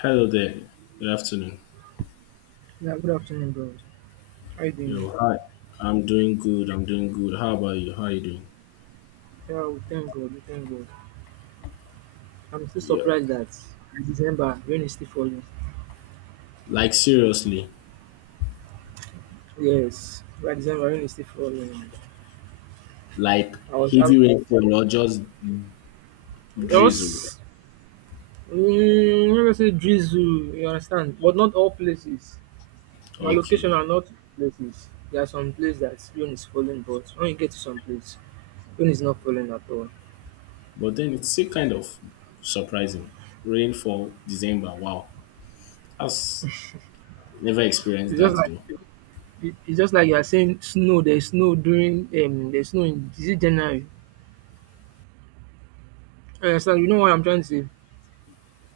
Hello there. Good afternoon. Yeah, good afternoon, bro. How you doing? Yo, hi. I'm doing good. How about you? How you doing? Yeah, we thank God, we thank God. I'm still Yep. surprised that by December rain is still falling. Like seriously, Yes, by December rain is still falling. like I heavy rainfall or just drizzle. just let me say drizzle, you understand? But not all places. My location Okay. are not places. There are some places that rain is falling, but when you get to some place, rain is not falling at all. But then it's still kind of surprising. Rainfall December. Wow. I've never experienced It's just that like though. It's just like you are saying snow. There's snow in, is it January? You understand? You know what I'm trying to say?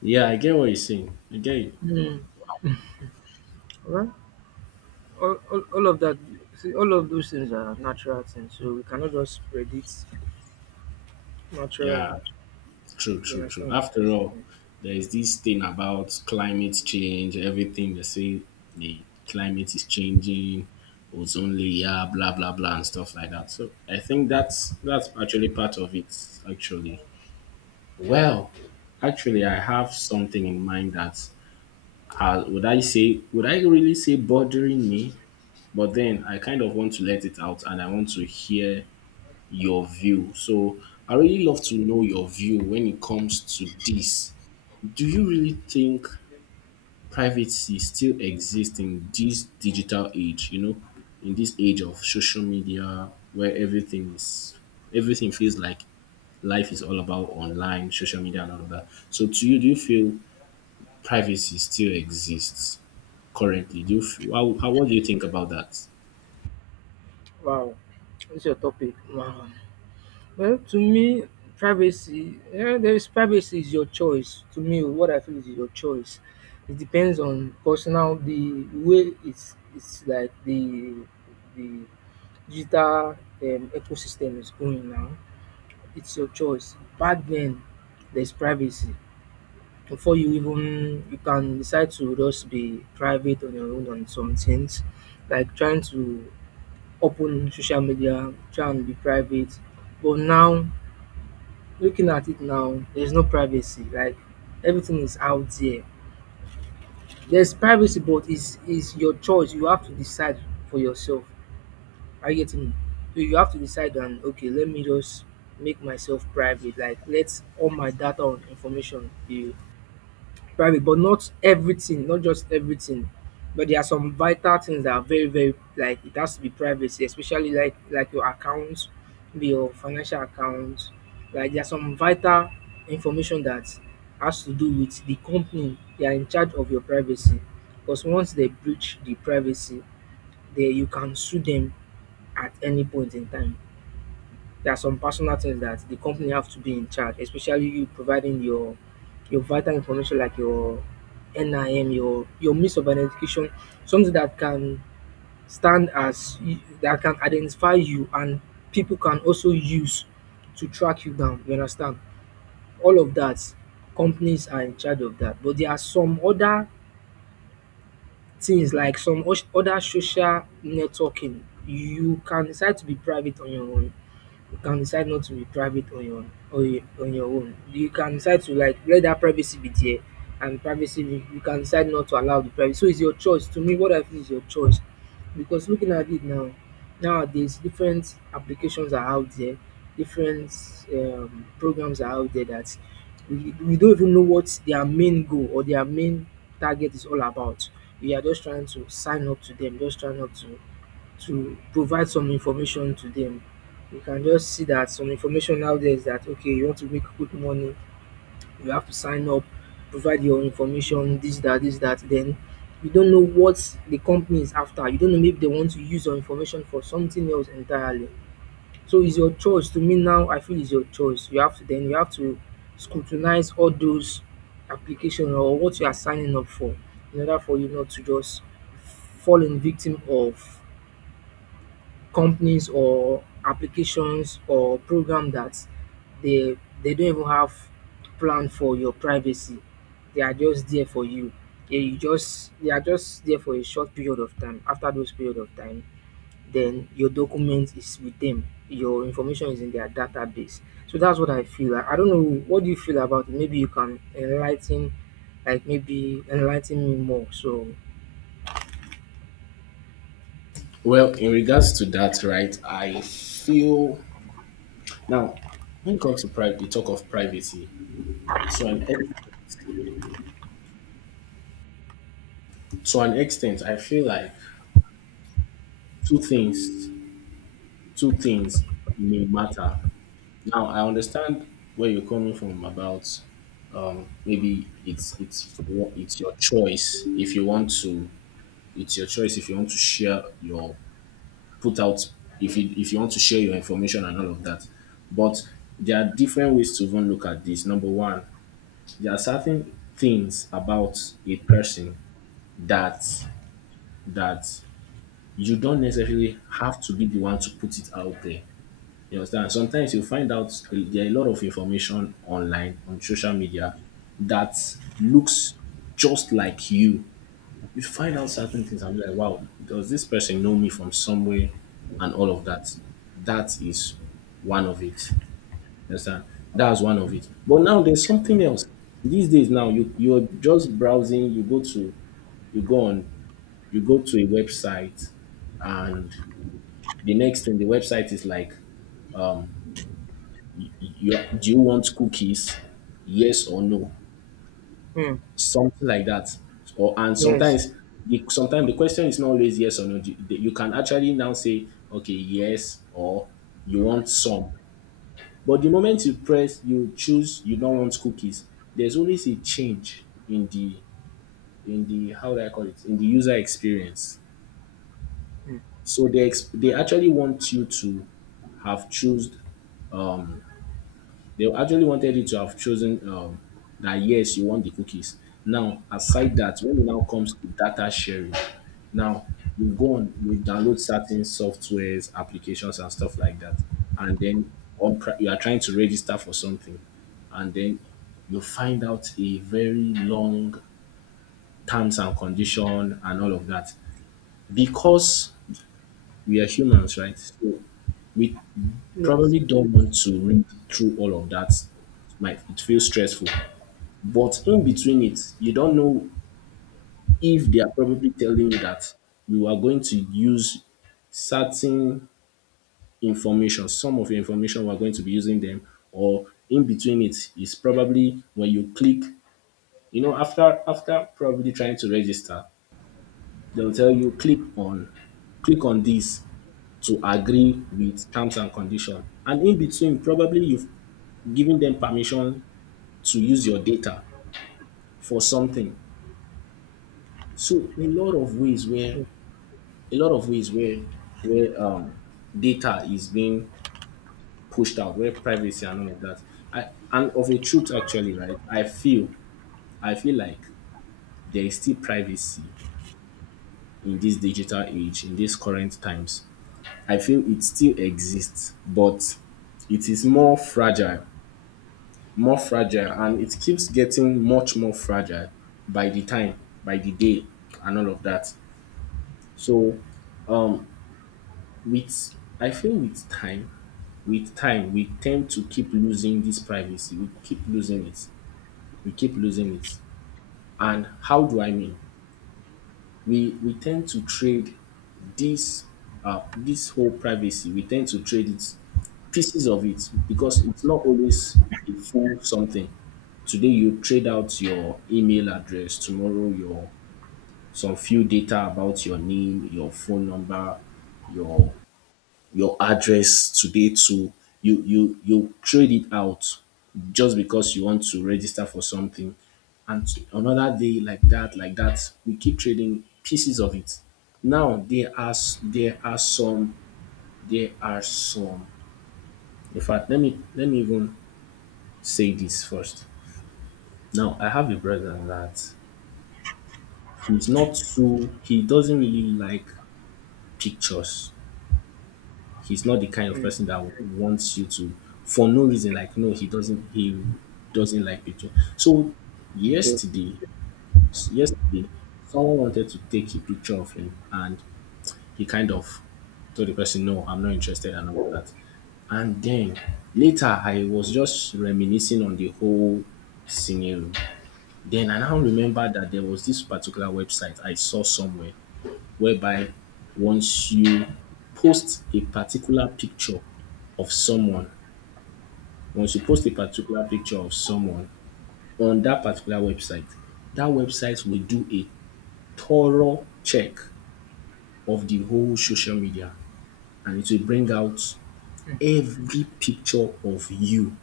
Yeah, I get what you're saying. I get it. Hmm. Well, all of that, see, all of those things are natural things, so we cannot just predict natural. Yeah. True, You true, true. understand? After all, Mm. there is this thing about climate change, everything they say the climate is changing, ozone layer, blah blah blah and stuff like that. So I think that's actually part of it actually. Well, actually I have something in mind that would I say would I really say bothering me? But then I kind of want to let it out and I want to hear your view. So I really love to know your view when it comes to this. Do you really think privacy still exists in this digital age? In this age of social media, where everything is everything feels like life is all about online, social media, and all of that. So, to you, do you feel privacy still exists currently? Do you f- how what do you think about that? Wow, what's your topic? Wow. Well, to me, privacy. Yeah, there is privacy is your choice. To me, what I feel is your choice. It depends on personal the way it's like the digital ecosystem is going now. It's your choice. Back then, there's privacy, before you even you can decide to just be private on your own on some things, like trying to open social media, try and be private. But now, looking at it now, there's no privacy. Like everything is out there. There's privacy, but it's is your choice. You have to decide for yourself. Are you getting me? So you have to decide and okay, let me just make myself private. Like let all my data and information be private, but not everything, not just everything. But there are some vital things that are very, very, like it has to be privacy, especially like your accounts, maybe your financial accounts. Like there are some vital information that has to do with the company. They are in charge of your privacy. Because once they breach the privacy, they you can sue them at any point in time. There are some personal things that the company have to be in charge, especially you providing your vital information like your NIM, your means of identification, something that can stand that can identify you, and people can also use to track you down. You understand? All of that, companies are in charge of that. But there are some other things like other social networking. You can decide to be private on your own, you can decide not to retrieve it on your own, on your own. You can decide to like let that privacy be there, and you can decide not to allow the privacy. So it's your choice. To me, what I feel is your choice. Because looking at it now, nowadays different applications are out there, different programs are out there that we don't even know what their main goal or their main target is all about. We are just trying to sign up to them, just trying up to provide some information to them. You can just see that some information out there is that okay, you want to make quick money, you have to sign up, provide your information, this, that, this, that. Then you don't know what the company is after. You don't know, maybe they want to use your information for something else entirely. So it's your choice. To me now, I feel it's your choice. You have to then you have to scrutinize all those applications or what you are signing up for, in order for you not to just fall in victim of companies or applications or program that they they don't even have plan for your privacy. They are just there for you. Yeah, you just they are just there for a short period of time. After those period of time, then your document is with them. Your information is in their database. So that's what I feel. I don't know, what do you feel about it? Maybe you can enlighten, like maybe enlighten me more. So, Well, in regards to that, right, I feel now when it comes to private, the talk of privacy, to an ex- to an extent, I feel like two things two things may matter. Now, I understand where you're coming from about maybe it's your choice if you want to. It's your choice if you want to share your put out if you want to share your information and all of that. But there are different ways to even look at this. Number one, there are certain things about a person that that you don't necessarily have to be the one to put it out there. You understand? Sometimes you find out there are a lot of information online on social media that looks just like you. You find out certain things and be like, wow, does this person know me from somewhere and all of that? That is one of it. You understand? That's one of it. But now there's something else. These days now you're just browsing, you go to you go on, you go to a website and the next thing the website is like you do you want cookies, yes or no, hmm, something like that. Or and yes. Sometimes the question is not always yes or no. You can actually now say okay, yes, or you want some. But the moment you press, you choose you don't want cookies, there's always a change in the how do I call it, in the user experience. Hmm, So they actually want you to have chosen. They actually wanted you to have chosen, that yes, you want the cookies. Now, aside that, when it now comes to data sharing, now you go on, you download certain softwares, applications, and stuff like that, and then you are trying to register for something, and then you find out a very long terms and condition and all of that. Because we are humans, right? So we yes. probably don't want to read through all of that. Might it feels stressful. But in between it, you don't know if they are probably telling you that we are going to use certain information, some of your information we're going to be using them, or in between it is probably when you click, you know, after probably trying to register, they'll tell you click on this to agree with terms and condition. And in between, probably you've given them permission to use your data for something. So a lot of ways where Hmm. a lot of ways where data is being pushed out, where privacy and all of that. I And of a truth actually, right? I feel like there is still privacy in this digital age, in these current times. I feel it still exists, but it is more fragile, and it keeps getting much more fragile by the time, by the day, and all of that. So um with I feel with time, we tend to keep losing this privacy. We keep losing it. And how do I mean? We tend to trade this this whole privacy. We tend to trade it pieces of it because it's not always a full something. Today you trade out your email address, tomorrow your some few data about your name, your phone number, your your address today to you trade it out just because you want to register for something. And another day, like that, like that, we keep trading pieces of it. Now there are s- There are some there are some in fact, let me even say this first. Now I have a brother that he's not, so he doesn't really like pictures. He's not the kind of Hmm. person that wants you to for no reason. Like no, he doesn't. He doesn't like picture. So Okay. yesterday, yesterday, someone wanted to take a picture of him, and he kind of told the person, "No, I'm not interested," and all that. And then later, I was just reminiscing on the whole scenario. Then I now remember that there was this particular website I saw somewhere whereby once you post a particular picture of someone, once you post a particular picture of someone on that particular website, that website will do a thorough check of the whole social media, and it will bring out every picture of you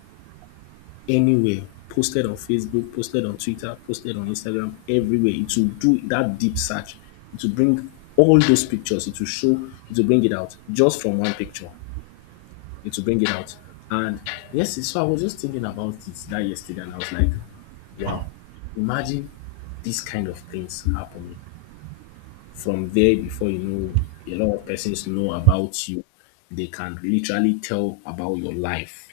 anywhere posted on Facebook, posted on Twitter, posted on Instagram, everywhere. It will do that deep search. It will bring all those pictures. It will show, it will bring it out just from one picture. It will bring it out. And yes, so I was just thinking about it that yesterday, and I was like, wow, imagine these kind of things happening from there. Before you know, a lot of persons know about you. They can literally tell about your life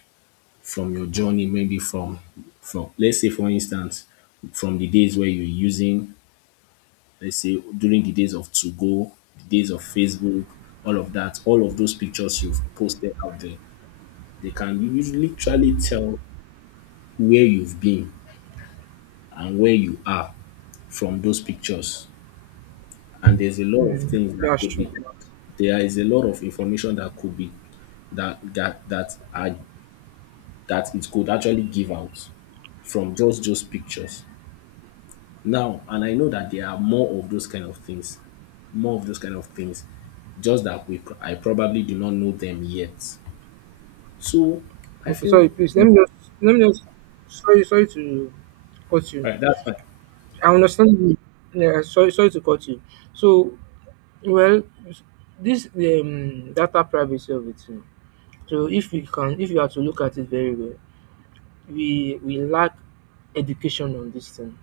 from your journey, maybe from let's say for instance, from the days where you're using, let's say during the days of to go, the days of Facebook, all of that, all of those pictures you've posted out there, they can usually literally tell where you've been and where you are from those pictures. And there's a lot of Mm, things that that's could true. be there is a lot of information that could be that are that it could actually give out from just those pictures. Now, and I know that there are more of those kind of things, more of those kind of things, just that I probably do not know them yet. So I Okay, sorry, feel please let All me just sorry to cut you. right, that's fine. I understand you. Yeah, sorry to cut you. So, well, this data privacy of it. So if we can if you are to look at it very well, we lack education on this thing.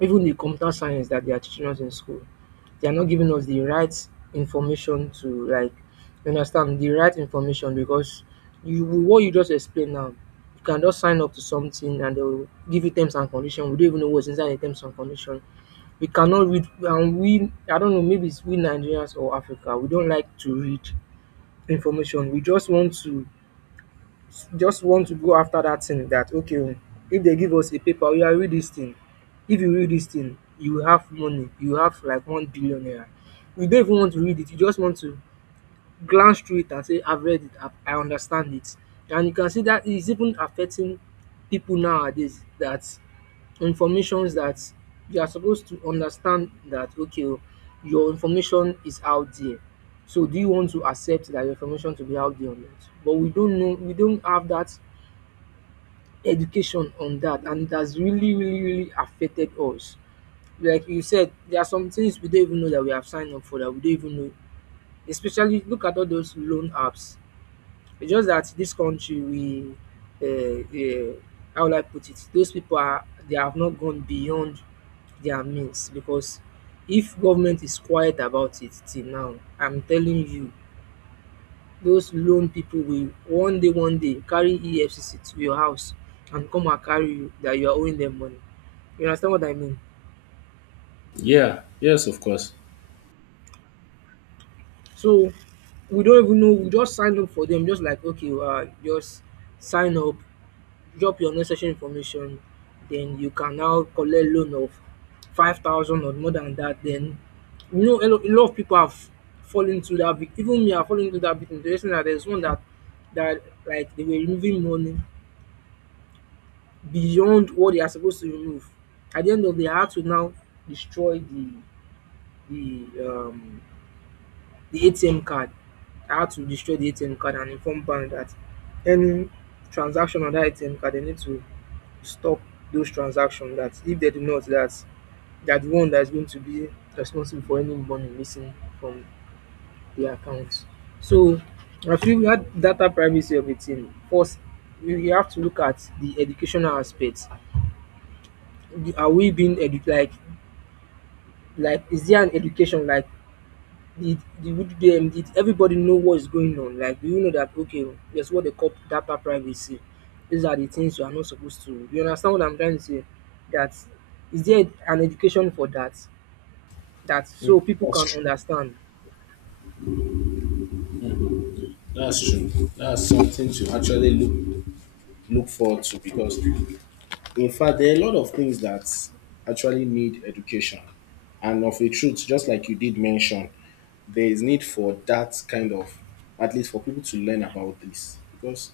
Even the computer science that they are teaching us in school, they are not giving us the right information to, like, you understand, the right information. Because you what you just explained now, you can just sign up to something and they will give you terms and condition. We don't even know what's inside the terms and condition. We cannot read, and we I don't know, maybe it's we Nigerians or Africa, we don't like to read information. We just want to go after that thing that okay, oh, if they give us a paper, we are read this thing. If you read this thing, you will have money, you will have like 1 billion naira. You don't even want to read it, you just want to glance through it and say, I've read it, I understand it. And you can see that it's even affecting people nowadays, that informations that you are supposed to understand, that okay, oh, your information is out there. So do you want to accept that your information to be out there or not? But we don't know, we don't have that education on that, and it has really really really affected us, like you said. There are some things we don't even know that we have signed up for, that we don't even know, especially look at all those loan apps. It's just that this country we uh, uh, how will I put it, those people are they have not gone beyond their means, because if government is quiet about it till now, I'm telling you, those loan people will one day, one day carry EFCC to your house and come and carry you, that you are owing them money. You understand what I mean? Yeah, yes, of course. So we don't even know, we just sign up for them, just like okay, just sign up, drop your necessary information, then you can now collect loan of 5,000 or more than that. Then, you know, a lot of people have fallen into that even me, I fallen into that victim. The reason that there's one that, like they were removing money beyond what they are supposed to remove. At the end of the day, I had to now destroy the, the um ATM card. I had to destroy the ATM card and inform bank that any transaction on that ATM card, they need to stop those transactions. That if they do not, that they are the one that is going to be responsible for any money missing from their accounts. So I feel that data privacy of a thing, first we you have to look at the educational aspect. Are we being edu like, is there an education, like did them, did everybody know what is going on, like do you know that okay, there's what they call data privacy, these are the things you are not supposed to, you understand what I'm trying to say, that is there an education for that, that so people can That's understand That's true. That's something to actually look forward to because, in fact, there are a lot of things that actually need education, and of a truth, just like you did mention, there is need for that kind of, at least for people to learn about this because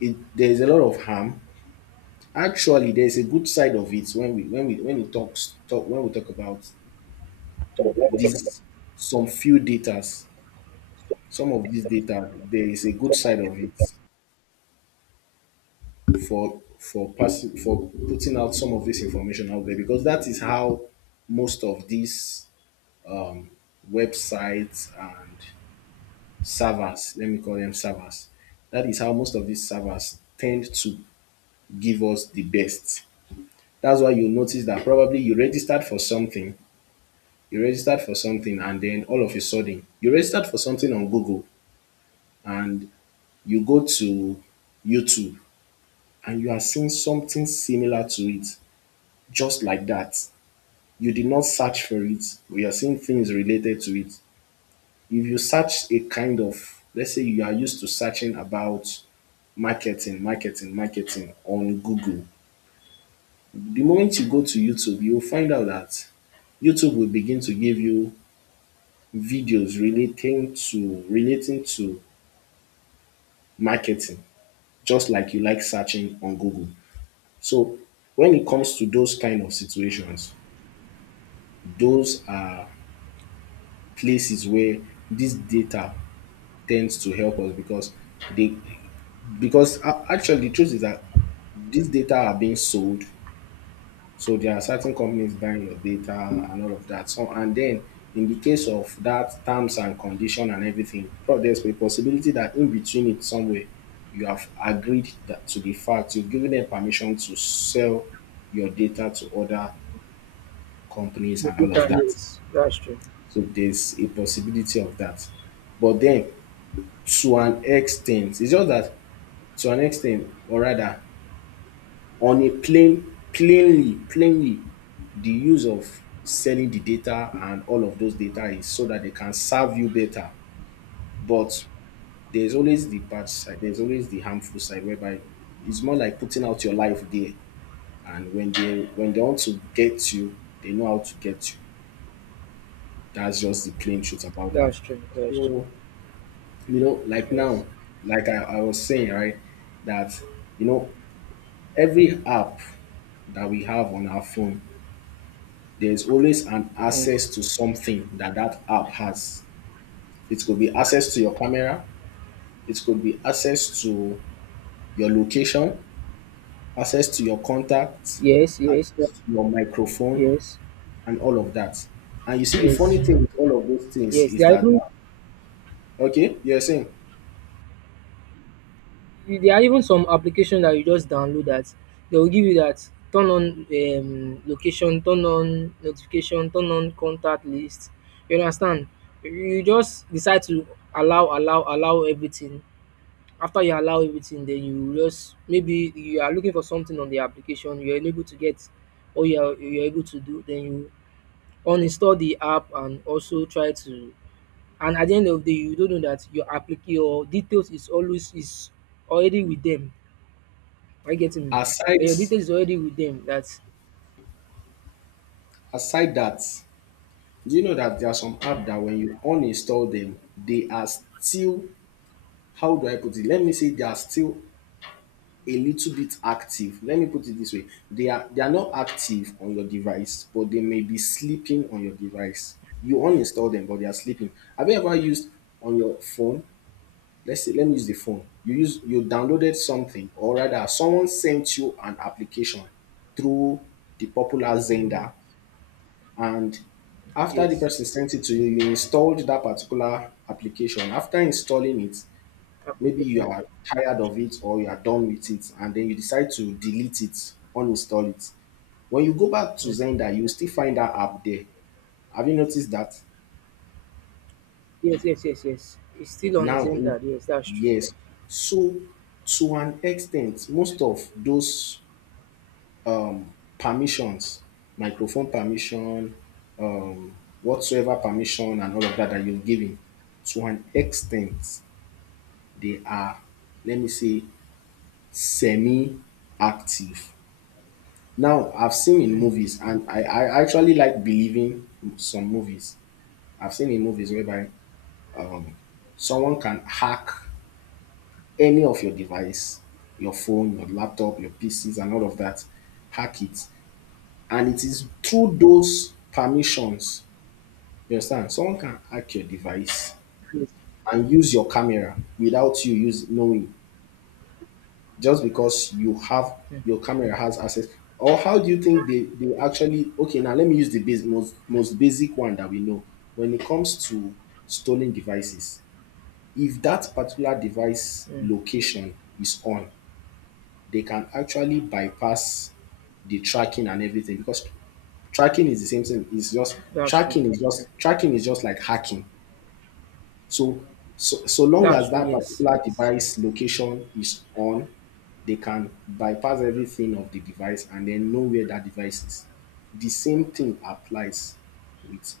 it, there is a lot of harm. Actually, there is a good side of it when we when we when we talks talk when we talk about this some few datas. Some of these data, there is a good side of it for passing for putting out some of this information out there because that is how most of these websites and servers, let me call them servers, that is how most of these servers tend to give us the best. That's why you notice that probably you registered for something, you registered for something, and then all of a sudden you registered for something on Google, and you go to YouTube and you are seeing something similar to it. Just like that, you did not search for it, but you're seeing things related to it. If you search a kind of, let's say you are used to searching about marketing on Google, the moment you go to YouTube, you'll find out that YouTube will begin to give you videos relating to marketing, just like you like searching on Google. So when it comes to those kind of situations, those are places where this data tends to help us because they actually the truth is that these data are being sold. So there are certain companies buying your data and all of that. So and then, in the case of that terms and condition and everything, there's a possibility that in between it somewhere you have agreed that, to the fact, you've given them permission to sell your data to other companies the and all data? of that. Yes, that's true. So there's a possibility of that. But then, to an extent, it's just that. To an extent or rather On a plainly, the use of selling the data and all of those data is so that they can serve you better. But there's always the bad side, there's always the harmful side, whereby it's more like putting out your life there, and when they want to get you, they know how to get you. That's just the plain truth about that. That's true. That's true. So, like now, like I was saying, right, that you know, every app that we have on our phone, there's always an Yes, access to something that that app has. It could be access to your camera, it could be access to your location, access to your contacts, yes, yes, yes, access to your microphone, yes, and all of that. And you see, the yes, funny thing with all of those things yes. is that, okay, you're saying, There are even some applications that you just download that they will give you that turn on location, turn on notification, turn on contact list. You understand? You just decide to allow, allow, allow everything. After you allow everything, then you just maybe you are looking for something on the application, you are unable to get, or you are able to do, then you uninstall the app and also try to, and at the end of the day you don't know that your applic your details is already with them. Are you getting me? Then aside, your details is already with them. That's. aside that, do you know that there are some Mm. app that when you uninstall them, they are still — how do I put it? Let me say they are still a little bit active. Let me put it this way. They are not active on your device, but they may be sleeping on your device. You uninstall them, but they are sleeping. Have you ever used on your phone? Let's say, let me use the phone. You downloaded something, or rather, someone sent you an application through the popular Mm. Xender, and after the Yes. person sent it to you, you installed that particular application. After installing it, maybe you Application. are tired of it or you are done with it, and then you decide to delete it, uninstall it. When you go back to Mm. Zender, you still find that app there. Have you noticed that? Yes, yes, yes, yes. It's still on Now, in- Zendar. Yes, that's true. yes. So, to an extent, most of those permissions — microphone permission, um, whatsoever permission, and all of that that you're giving — to an extent, they are, let me say, semi active. Now, I've seen in Mm. movies, and I actually like believing some movies. I've seen in movies whereby um, someone can hack any of your device — your phone, your laptop, your PCs, and all of that — hack it. And it is through those permissions, you understand? Someone can hack your device Yes. and use your camera without you use knowing. Just because you have — Mm. your camera has access. Or how do you think they actually okay, now let me use the base, most basic one that we know when it comes to stolen devices. If that particular device Mm. location is on, they can actually bypass the tracking and everything, because tracking is the same thing. It's just That's true. tracking is just like hacking. so, so long That's as true. that Yes. particular Yes. device location is on, they can bypass everything of the device and then know where that device is. The same thing applies with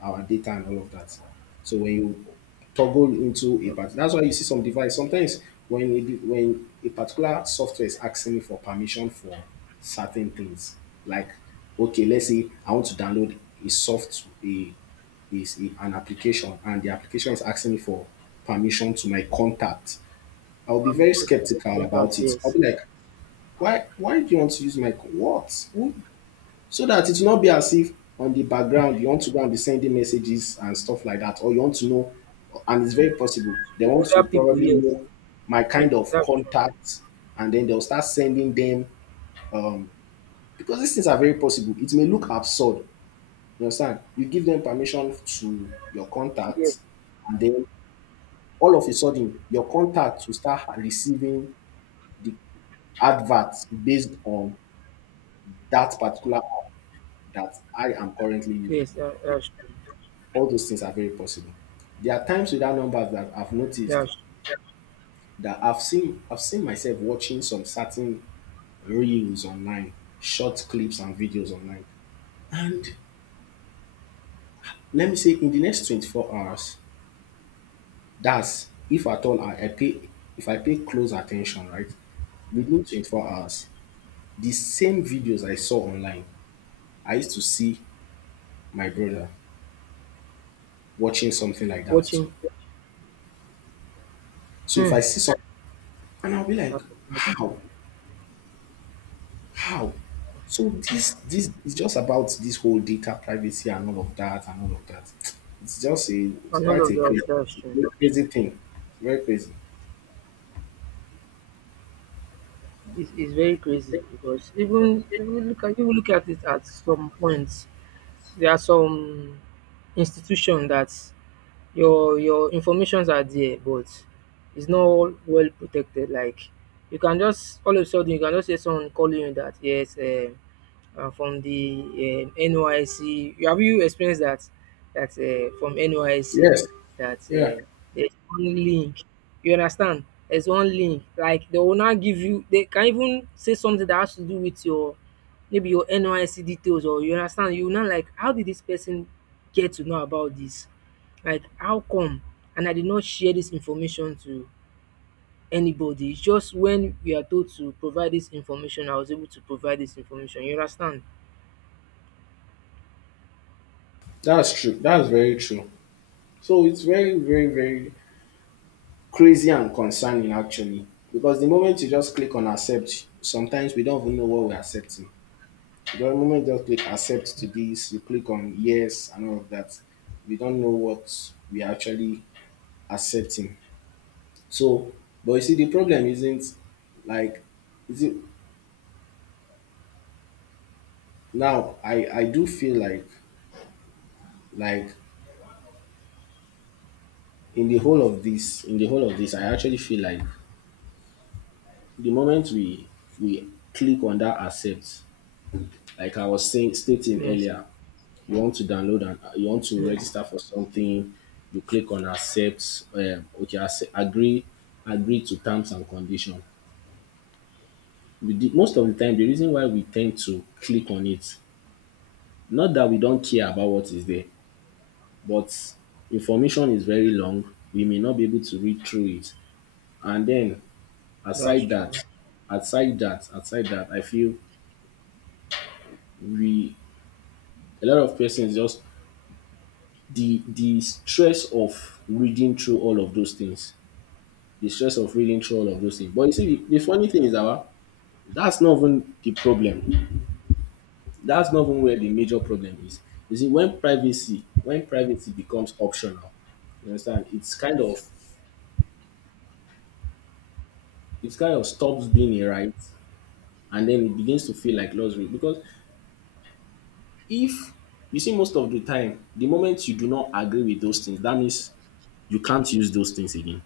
our data and all of that. So when you toggle into a part, that's why you see some device. Sometimes when a particular software is asking me for permission for certain things — like, okay, let's say I want to download a soft a is a- an application, and the application is asking me for permission to my contact, I'll be I'm. very skeptical Contact. about it. I'll Yes. be like, why do you want to use my what? Who? So that it will not be as if on the background you want to go and be sending messages and stuff like that, or you want to know. And it's very possible they To want other to people. probably Yes. know my Yes. kind of That's true. contact, and then they'll start sending them, because these things are very possible. It may look absurd, you understand? You give them permission to your Yes. contact, and then all of a sudden your contact will start receiving the adverts based on that particular app that I am currently using. Yes. That, that's true. All those things are very possible. There are times without numbers that I've noticed That's true. that I've seen myself watching some certain reels online, short clips and videos online. And let me say, in the next 24 hours — that's if at all I pay if I pay close attention, right? Within 24 hours, the same videos I saw online, I used to see my brother watching something like that too. Watching. So if I Hmm. see something, and I'll be like, how? How? So this is just about this whole data privacy and all of that and all of that. It's And all quite of a that. crazy, That's it's a true. very crazy thing. Very crazy. It's very crazy because even, even look at it at some points, there are some institution that your informations are there, but it's not well protected. Like you can just, all of a sudden, you can just hear someone calling you that yes, from the NYC. Have you experienced that? That from NYC, Yes. that Yeah. There's one link. You understand? There's one link. Like they will not give you. They can even say something that has to do with your, maybe your NYC details, or, you understand, you not like how did this person get to know about this? Like how come? And I did not share this information to anybody. It's just when we are told to provide this information, I was able to provide this information. You understand? That's true. That's very true. So it's very, very, very crazy and concerning, actually. Because the moment you just click on accept, sometimes we don't even know what we're accepting. The moment you just click accept to this, you click on yes and all of that. We don't know what we are actually accepting. So, but you see, the problem isn't like — you see, now I do feel like, like in the whole of this — I actually feel like, the moment we click on that accept, like I was saying stating Yes, earlier, you want to download and you want to yes, register for something, you click on accept, okay, accept, agree to terms and condition. We did Most of the time, the reason why we tend to click on it — not that we don't care about what is there, but information is very long. We may not be able to read through it. And then that's aside that, true. Aside that, I feel we — a lot of persons just — the stress of reading through all of those things. The stress of reading through all of those things. But you see, the funny thing is that, well, that's not even the problem. That's not even where the major problem is. You see, when privacy becomes optional, you understand, it kind of stops being a right, and then it begins to feel like luxury. Because if you see, most of the time, the moment you do not agree with those things, that means you can't use those things again.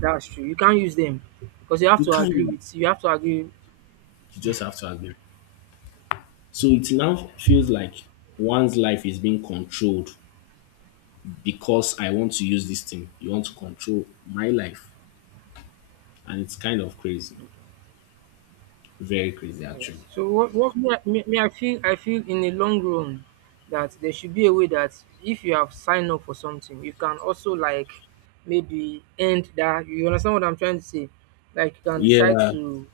That's true. You can't use them because you have You to can't agree use them. with, you have to agree. You just have to agree. So it now feels like one's life is being controlled, because I want to use this thing, you want to control my life. And it's kind of crazy, very crazy Yes. actually. So what me, I feel in the long run, that there should be a way that, if you have signed up for something, you can also like maybe end that. You understand what I'm trying to say? Like you can decide Yeah, to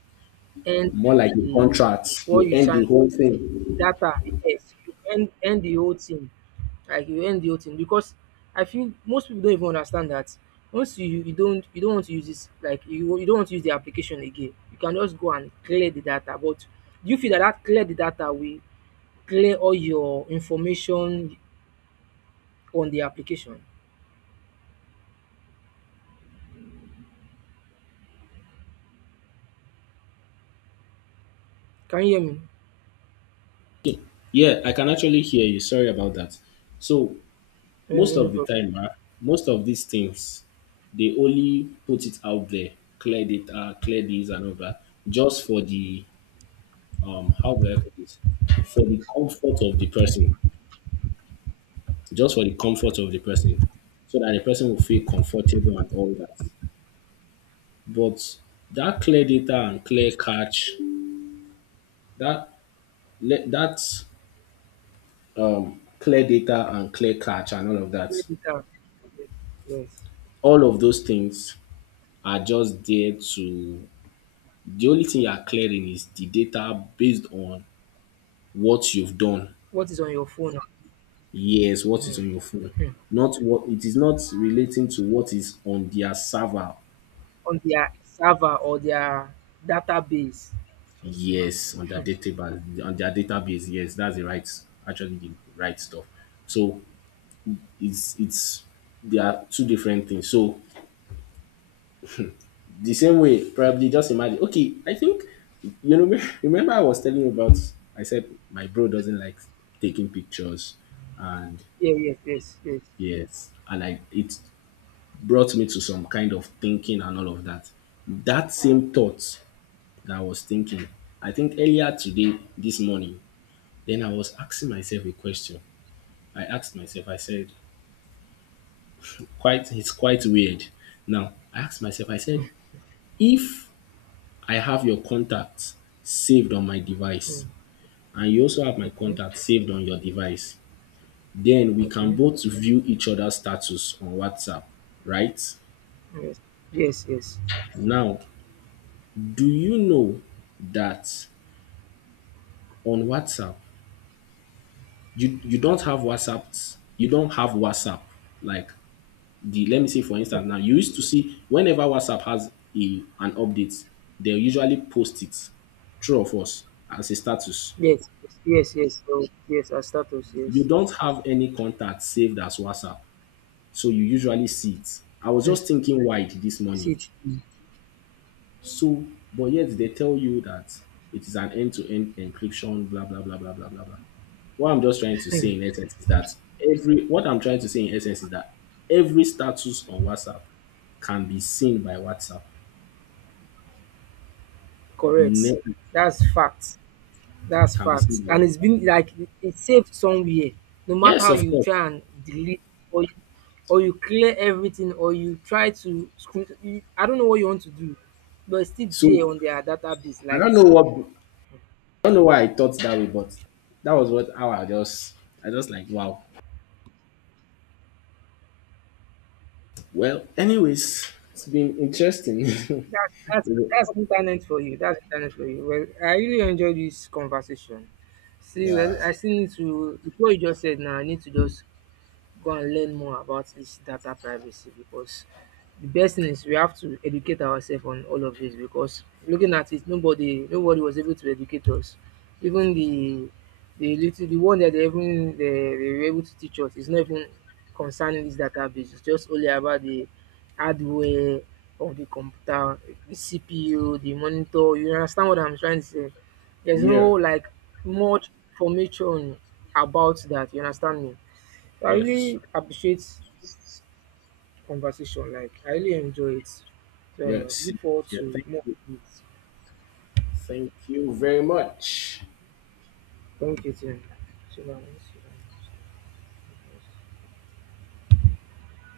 end more like a the, contract, what you you end sign, the whole thing. data, yes, you end the whole thing. Like you end the whole thing, because I feel most people don't even understand that once you don't, you don't want to use this, like you don't want to use the application again, you can just go and clear the data. But do you feel that clear the data will clear all your information on the application? Can you hear me? Yeah, I can actually hear you. Sorry about that. So No, no, most no, no of the problem. time, most of these things, they only put it out there — clear data, clear this and all that — just for the how do I put this? For the comfort of the person, just for the comfort of the person, so that the person will feel comfortable and all that. But that clear data and clear catch, that that clear data and clear catch and all of Clear that, the data. Yes, yes. all of those things are just there to — the only thing you are clearing is the data based on what you've done. What is on your phone. Yes, what is Hmm. on your phone. Not what — it is not relating to what is on their server. On their server or their database. Just Yes, on their imagine. database, on their database. Yes, that's the right — actually the right stuff. So it's they are two different things. So the same way, probably just imagine — okay, I think remember I was telling you about — I said my bro doesn't like taking pictures, and Yeah, yes, yes, yes. yes, and I it brought me to some kind of thinking and all of that. That same thought that I was thinking, I think earlier today, this morning, then I was asking myself a question. I asked myself, I said, quite — it's quite weird. Now, I asked myself, I said, if I have your contacts saved on my device, Mm, and you also have my okay, contact saved on your device, then we can okay. both view each other's status on WhatsApp, right? Yes, yes, yes. Now, do you know that on WhatsApp, you don't have WhatsApp. Like the let me say, for instance, Okay. now, you used to see whenever WhatsApp has a an update, they usually post it, true or false, as a status. Yes, yes, yes, yes. So, yes, as status, You yes. don't have any contact saved as WhatsApp, so you usually see it. I was Mm. just thinking wide this morning. CT. So, but yet they tell you that it is an end-to-end encryption, blah blah blah blah blah blah blah. What I'm just trying to say in essence is that every What I'm trying to say in essence is that every status on WhatsApp can be seen by WhatsApp. Correct. Ne- That's fact. That's can be seen fact. by And WhatsApp. it's been like it's saved somewhere. No matter Yes, how of you course. try and delete, or you, or you clear everything, or you try to screen, you, I don't know what you want to do, but it's still So there on their database. I Like, don't know why I thought that way, but that was what how I just like, wow. Well, anyways, it's been interesting. That's that's yeah. that's internet for you. That's internet for you. Well, I really enjoyed this conversation. See, well, I still need to, before you just said now, I need to just go and learn more about this data privacy, because the best thing is we have to educate ourselves on all of this, because looking at it, nobody was able to educate us, even the, little, the one that they even they were able to teach us is not even concerning this database, it's just only about the hardware of the computer, the CPU, the monitor, you understand what I'm trying to say? There's no Yeah. like much information about that, you understand me? I Yes. really appreciate conversation, like I really enjoy it. So Yes. look forward Yeah. to Thank more you. of it. Thank you very much. Thank you, Tim. So, now, let's see.